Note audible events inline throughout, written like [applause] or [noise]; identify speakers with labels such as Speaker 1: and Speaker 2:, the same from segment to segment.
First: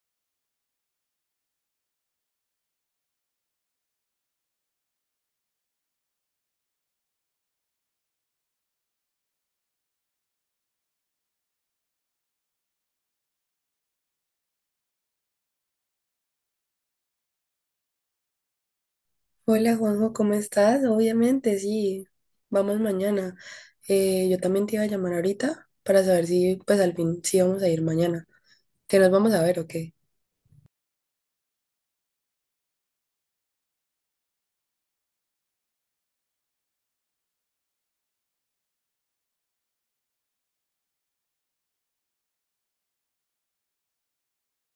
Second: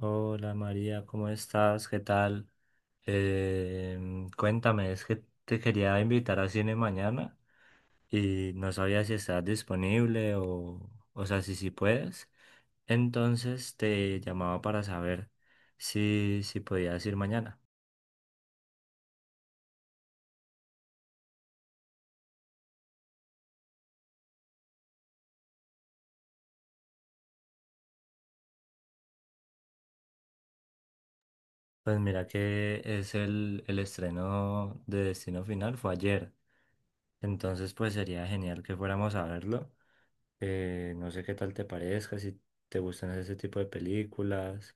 Speaker 1: Hola María, ¿cómo estás? ¿Qué tal? Cuéntame, es que te quería invitar a cine mañana y no sabía si estás disponible o sea, si sí puedes. Entonces te llamaba para saber si podías ir mañana.
Speaker 2: Hola Juanjo, ¿cómo estás? Obviamente, sí, vamos mañana. Yo también te iba a llamar ahorita para saber si, pues al fin, sí vamos a ir mañana. ¿Que nos vamos a ver o qué?
Speaker 1: Pues mira que es el estreno de Destino Final, fue ayer. Entonces pues sería genial que fuéramos a verlo. No sé qué tal te parezca, si te gustan ese tipo de películas.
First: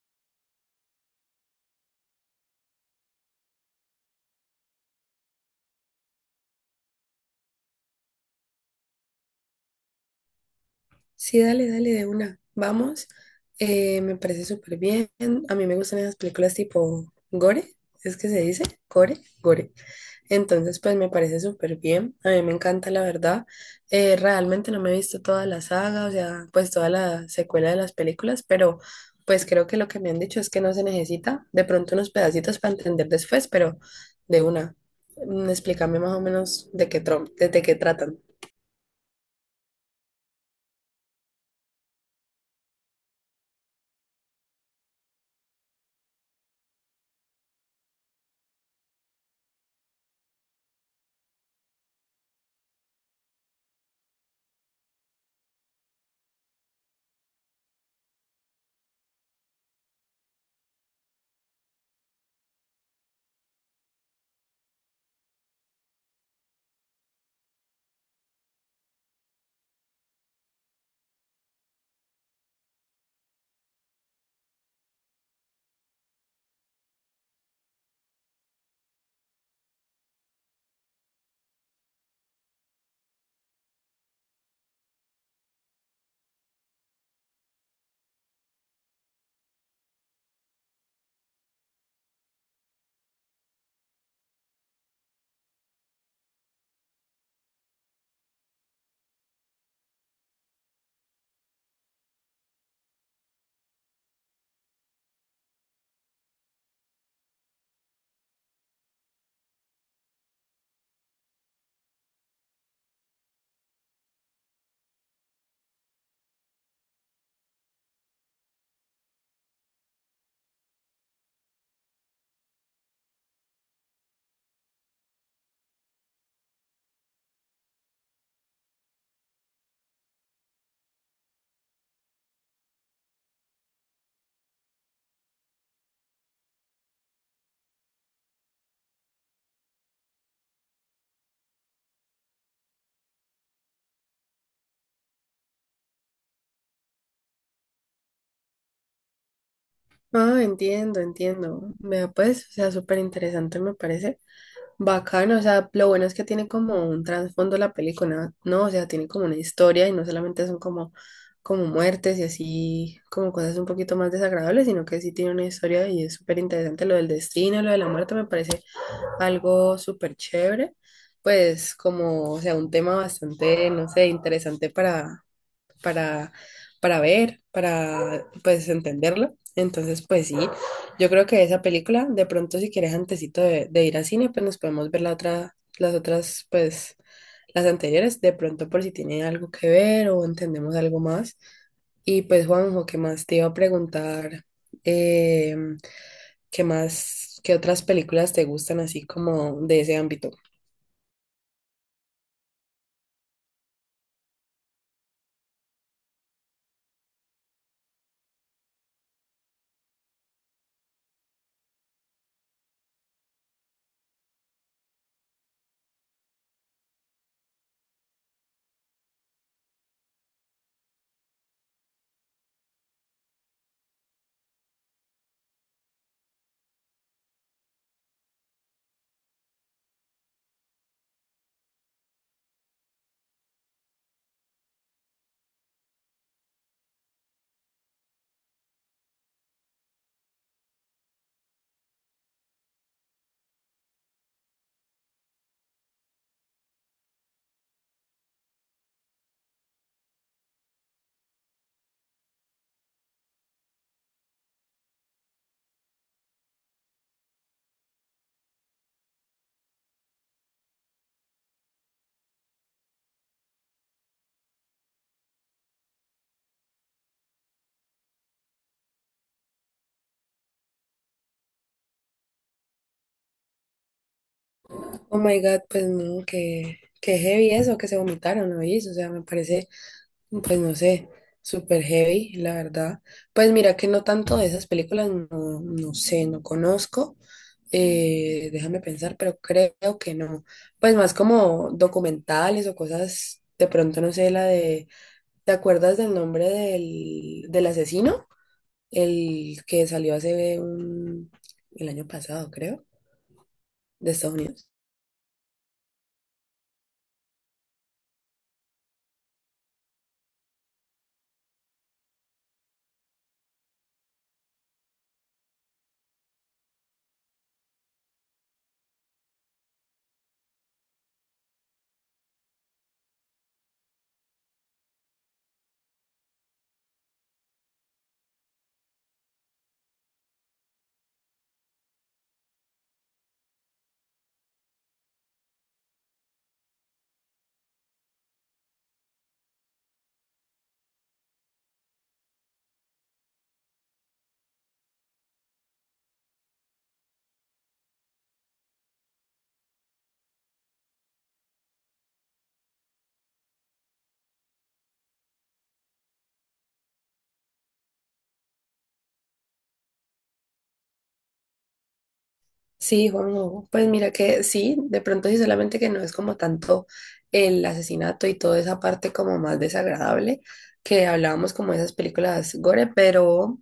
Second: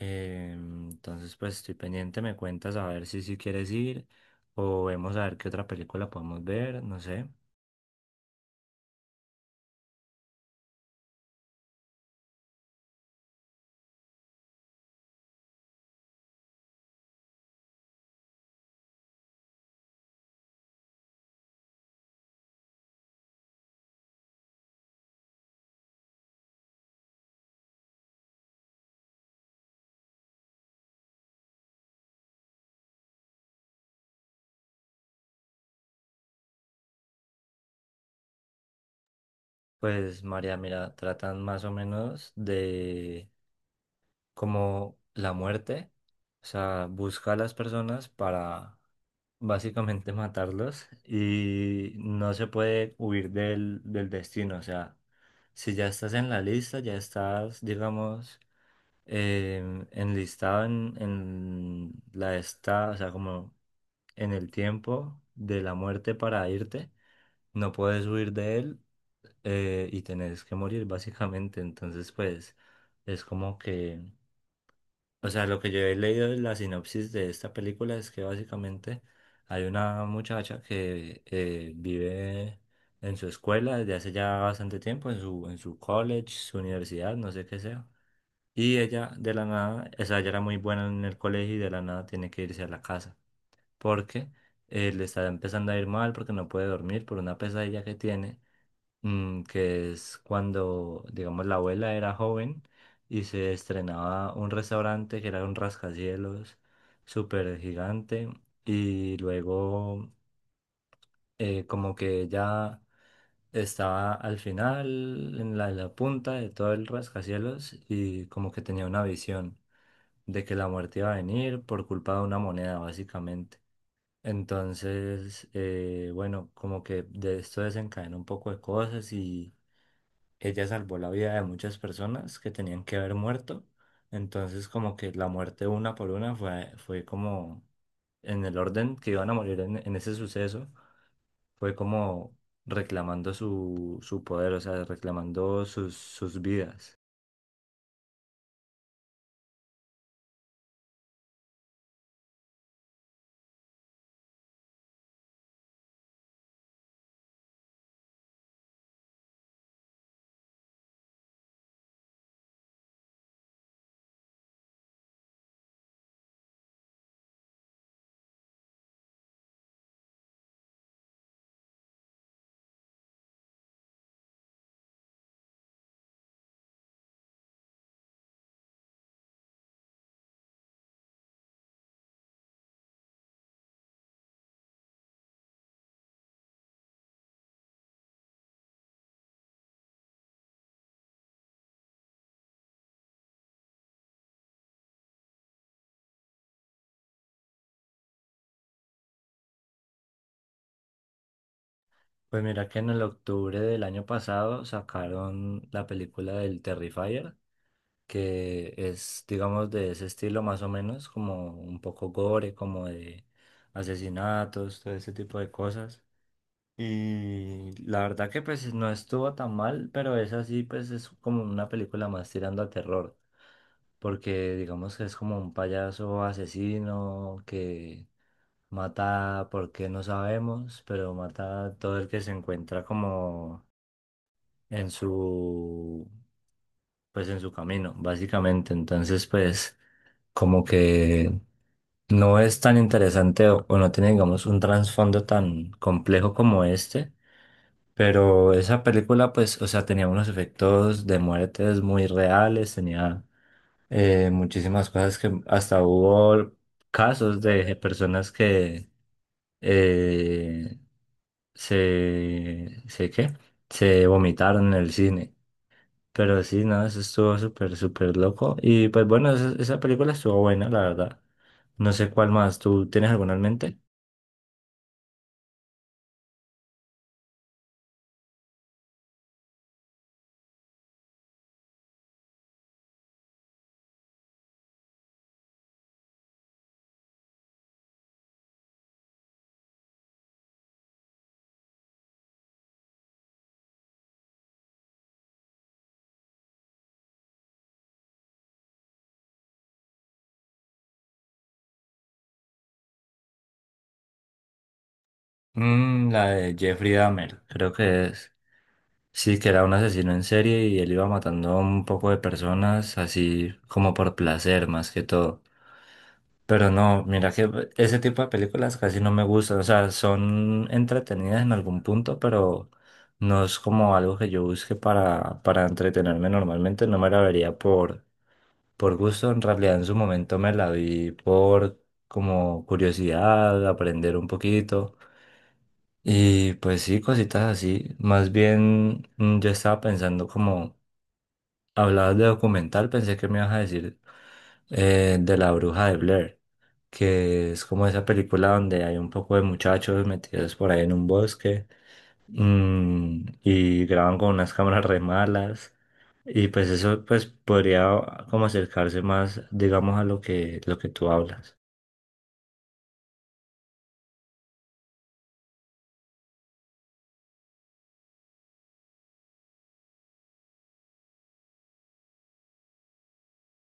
Speaker 1: Entonces, pues estoy pendiente, me cuentas a ver si quieres ir o vemos a ver qué otra película podemos ver, no sé.
Speaker 2: Sí, dale, dale, de una. Vamos. Me parece súper bien. A mí me gustan esas películas tipo gore, ¿es que se dice? Gore, gore. Entonces, pues me parece súper bien. A mí me encanta, la verdad. Realmente no me he visto toda la saga, o sea, pues toda la secuela de las películas, pero pues creo que lo que me han dicho es que no se necesita de pronto unos pedacitos para entender después, pero de una. Explícame más o menos de qué, de qué tratan.
Speaker 1: Pues María, mira, tratan más o menos de como la muerte, o sea, busca a las personas para básicamente [laughs] matarlos y no se puede huir del destino, o sea, si ya estás en la lista, ya estás, digamos, enlistado en la esta, o sea, como en el tiempo de la muerte para irte, no puedes huir de él y tenés que morir básicamente. Entonces, pues es como que, o sea, lo que yo he leído en la sinopsis de esta película es que básicamente hay una muchacha que vive en su escuela desde hace ya bastante tiempo, en su college, su universidad, no sé qué sea. Y ella de la nada, o sea, ella era muy buena en el colegio y de la nada tiene que irse a la casa porque le está empezando a ir mal porque no puede dormir por una pesadilla que tiene, mm, que es cuando, digamos, la abuela era joven y se estrenaba un restaurante que era un rascacielos súper gigante y luego como que ella estaba al final en la punta de todo el rascacielos y como que tenía una visión de que la muerte iba a venir por culpa de una moneda, básicamente. Entonces, bueno, como que de esto desencadenó un poco de cosas y ella salvó la vida de muchas personas que tenían que haber muerto. Entonces, como que la muerte una por una fue como en el orden que iban a morir en ese suceso, fue como reclamando su poder, o sea, reclamando sus vidas.
Speaker 2: Ah, entiendo, entiendo. Vea, pues, o sea, súper interesante me parece. Bacano, o sea, lo bueno es que tiene como un trasfondo la película, ¿no? O sea, tiene como una historia y no solamente son como, como muertes y así, como cosas un poquito más desagradables, sino que sí tiene una historia y es súper interesante. Lo del destino, lo de la muerte me parece algo súper chévere, pues como, o sea, un tema bastante, no sé, interesante para, para ver, para pues entenderlo. Entonces, pues sí, yo creo que esa película, de pronto si quieres antesito de ir al cine, pues nos podemos ver la otra, las otras, pues las anteriores, de pronto por si tiene algo que ver o entendemos algo más. Y pues Juanjo, ¿qué más te iba a preguntar? Eh, ¿Qué más, qué otras películas te gustan así como de ese ámbito?
Speaker 1: Pues mira que en el octubre del año pasado sacaron la película del Terrifier, que es, digamos, de ese estilo más o menos, como un poco gore, como de asesinatos, todo ese tipo de cosas. Y la verdad que pues no estuvo tan mal, pero esa sí pues es como una película más tirando a terror, porque digamos que es como un payaso asesino que mata porque no sabemos, pero mata a todo el que se encuentra como en su, pues en su camino, básicamente. Entonces, pues como que no es tan interesante o no tiene, digamos, un trasfondo tan complejo como este, pero esa película, pues, o sea, tenía unos efectos de muertes muy reales, tenía muchísimas cosas que hasta hubo casos de personas que eh, se, ¿qué? Se vomitaron en el cine. Pero sí, no, eso estuvo súper, súper loco. Y pues bueno, esa película estuvo buena, la verdad. No sé cuál más. ¿Tú tienes alguna en mente?
Speaker 2: Oh my God, pues no, que heavy eso, que se vomitaron, ¿no? O sea, me parece. Pues no sé, super heavy, la verdad. Pues mira que no tanto de esas películas, no, no sé, no conozco. Déjame pensar, pero creo que no. Pues más como documentales o cosas, de pronto no sé, la de, ¿te acuerdas del nombre del asesino? El que salió hace un, el año pasado, creo, de Estados Unidos.
Speaker 1: Mm, la de Jeffrey Dahmer, creo que es. Sí, que era un asesino en serie y él iba matando a un poco de personas así como por placer más que todo. Pero no, mira que ese tipo de películas casi no me gustan. O sea, son entretenidas en algún punto, pero no es como algo que yo busque para entretenerme normalmente. No me la vería por. Por gusto, en realidad en su momento me la vi por como curiosidad, aprender un poquito. Y pues sí, cositas así. Más bien mm, yo estaba pensando como, hablabas de documental, pensé que me ibas a decir de La Bruja de Blair, que es como esa película donde hay un poco de muchachos metidos por ahí en un bosque mm, y graban con unas cámaras re malas. Y pues eso pues podría como acercarse más, digamos, a lo que tú hablas.
Speaker 2: Sí, Juanjo, pues mira que sí, de pronto sí, solamente que no es como tanto el asesinato y toda esa parte como más desagradable que hablábamos como de esas películas gore, pero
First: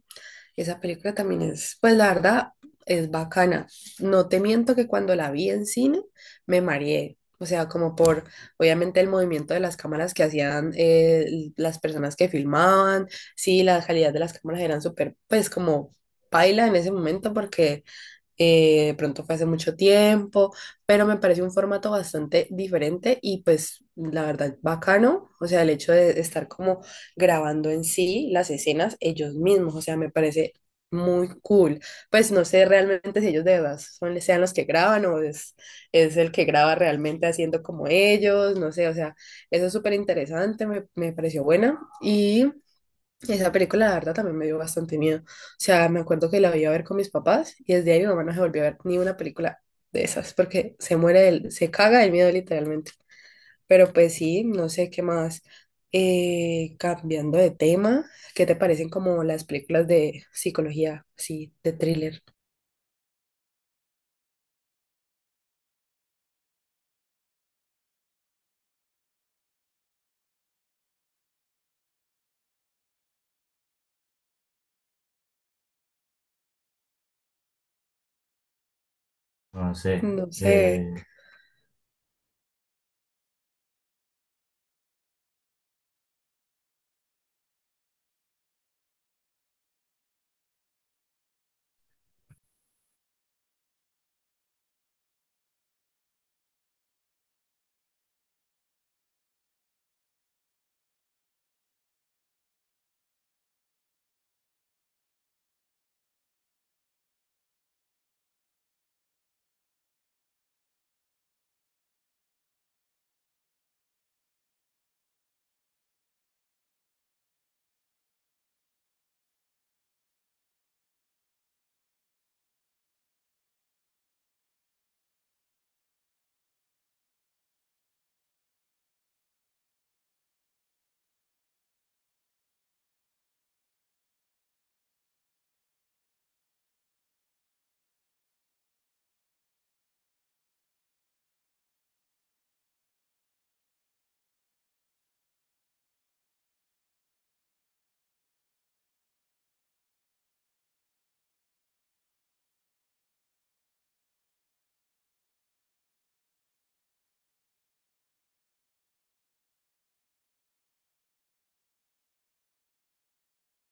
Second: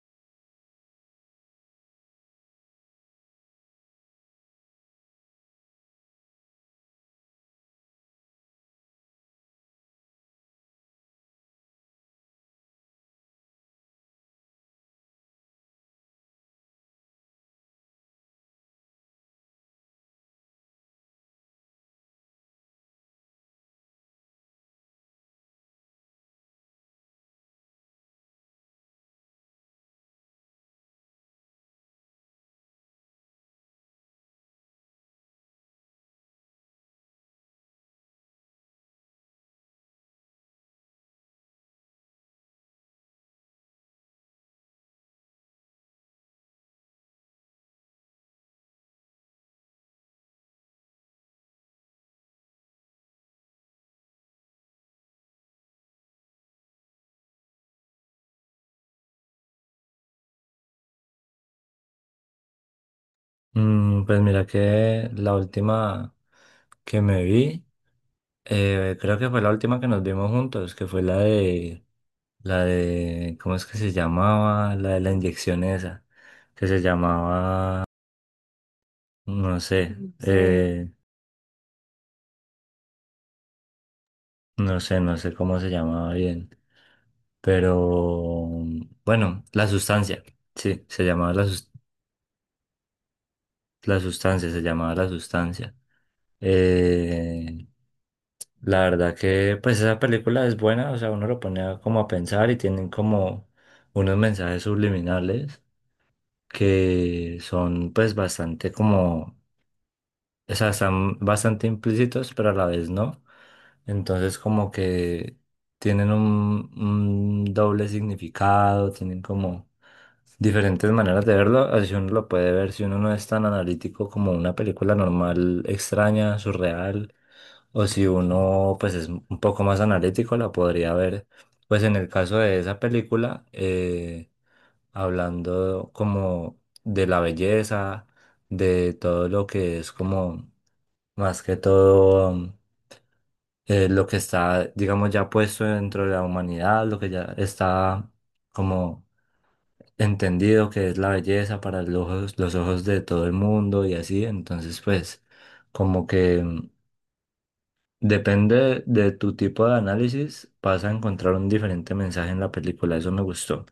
Speaker 2: esa película también es, pues la verdad, es bacana. No te miento que cuando la vi en cine me mareé, o sea, como por, obviamente, el movimiento de las cámaras que hacían las personas que filmaban, sí, la calidad de las cámaras eran súper, pues como paila en ese momento porque de pronto fue hace mucho tiempo, pero me parece un formato bastante diferente y pues la verdad bacano, o sea, el hecho de estar como grabando en sí las escenas ellos mismos, o sea, me parece muy cool. Pues no sé realmente si ellos de verdad son, sean los que graban o es el que graba realmente haciendo como ellos, no sé, o sea, eso es súper interesante, me pareció buena y esa película, la verdad, también me dio bastante miedo. O sea, me acuerdo que la iba a ver con mis papás y desde ahí mi mamá no se volvió a ver ni una película de esas porque se muere del, se caga del miedo literalmente. Pero pues sí, no sé qué más. Cambiando de tema, ¿qué te parecen como las películas de psicología, sí, de thriller?
Speaker 1: Mm, pues mira que la última que me vi, creo que fue la última que nos vimos juntos, que fue la de, ¿cómo es que se llamaba? La de la inyección esa, que se llamaba, no
Speaker 2: No
Speaker 1: sé,
Speaker 2: sé.
Speaker 1: no
Speaker 2: No
Speaker 1: sé. eh,
Speaker 2: sé.
Speaker 1: no sé, no sé cómo se llamaba bien, pero bueno, la sustancia, sí, se llamaba la sustancia. La sustancia, se llamaba La Sustancia. Eh, la verdad que pues esa película es buena, o sea, uno lo pone a- como a pensar y tienen como unos mensajes subliminales que son pues bastante como, o sea, están bastante implícitos, pero a la vez no. Entonces como que tienen un doble significado, tienen como diferentes maneras de verlo, así uno lo puede ver, si uno no es tan analítico como una película normal, extraña, surreal, o si uno pues es un poco más analítico, la podría ver. Pues en el caso de esa película, hablando como de la belleza, de todo lo que es como más que todo... lo que está, digamos, ya puesto dentro de la humanidad, lo que ya está como entendido que es la belleza para los ojos de todo el mundo y así, entonces pues como que mm, depende de tu tipo de análisis, vas a encontrar un diferente mensaje en la película, eso me gustó.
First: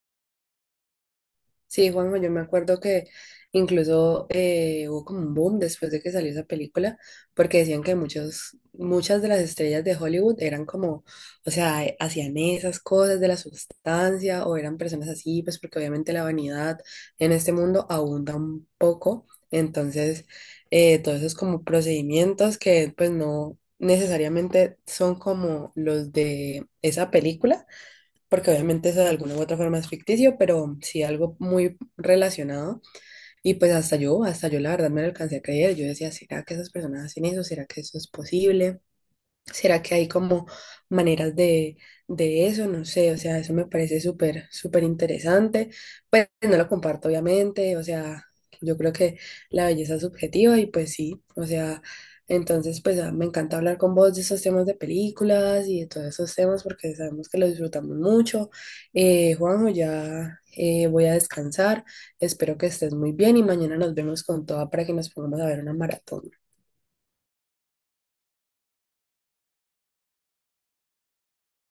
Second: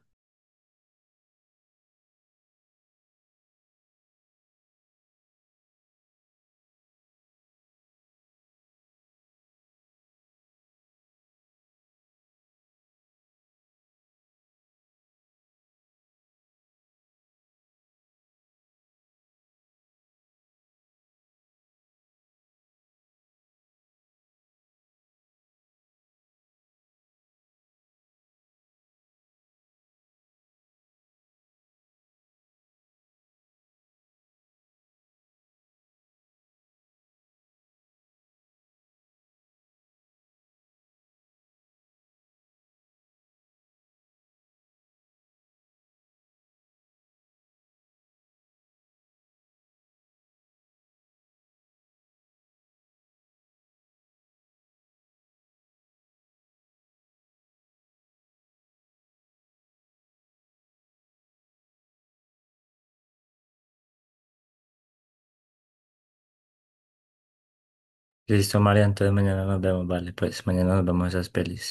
Speaker 2: Sí, Juanjo, yo me acuerdo que incluso hubo como un boom después de que salió esa película, porque decían que muchos, muchas de las estrellas de Hollywood eran como, o sea, hacían esas cosas de la sustancia o eran personas así, pues porque obviamente la vanidad en este mundo abunda un poco, entonces todos esos como procedimientos que pues no necesariamente son como los de esa película porque obviamente eso de alguna u otra forma es ficticio, pero sí algo muy relacionado. Y pues hasta yo la verdad me lo alcancé a creer. Yo decía, ¿será que esas personas hacen eso? ¿Será que eso es posible? ¿Será que hay como maneras de eso? No sé, o sea, eso me parece súper, súper interesante. Pues no lo comparto, obviamente, o sea, yo creo que la belleza es subjetiva y pues sí, o sea, entonces pues ah, me encanta hablar con vos de esos temas de películas y de todos esos temas porque sabemos que lo disfrutamos mucho. Juanjo, ya voy a descansar, espero que estés muy bien y mañana nos vemos con toda para que nos pongamos a ver una maratón.
Speaker 1: Listo, María, entonces mañana nos vemos, vale, pues mañana nos vemos esas pelis.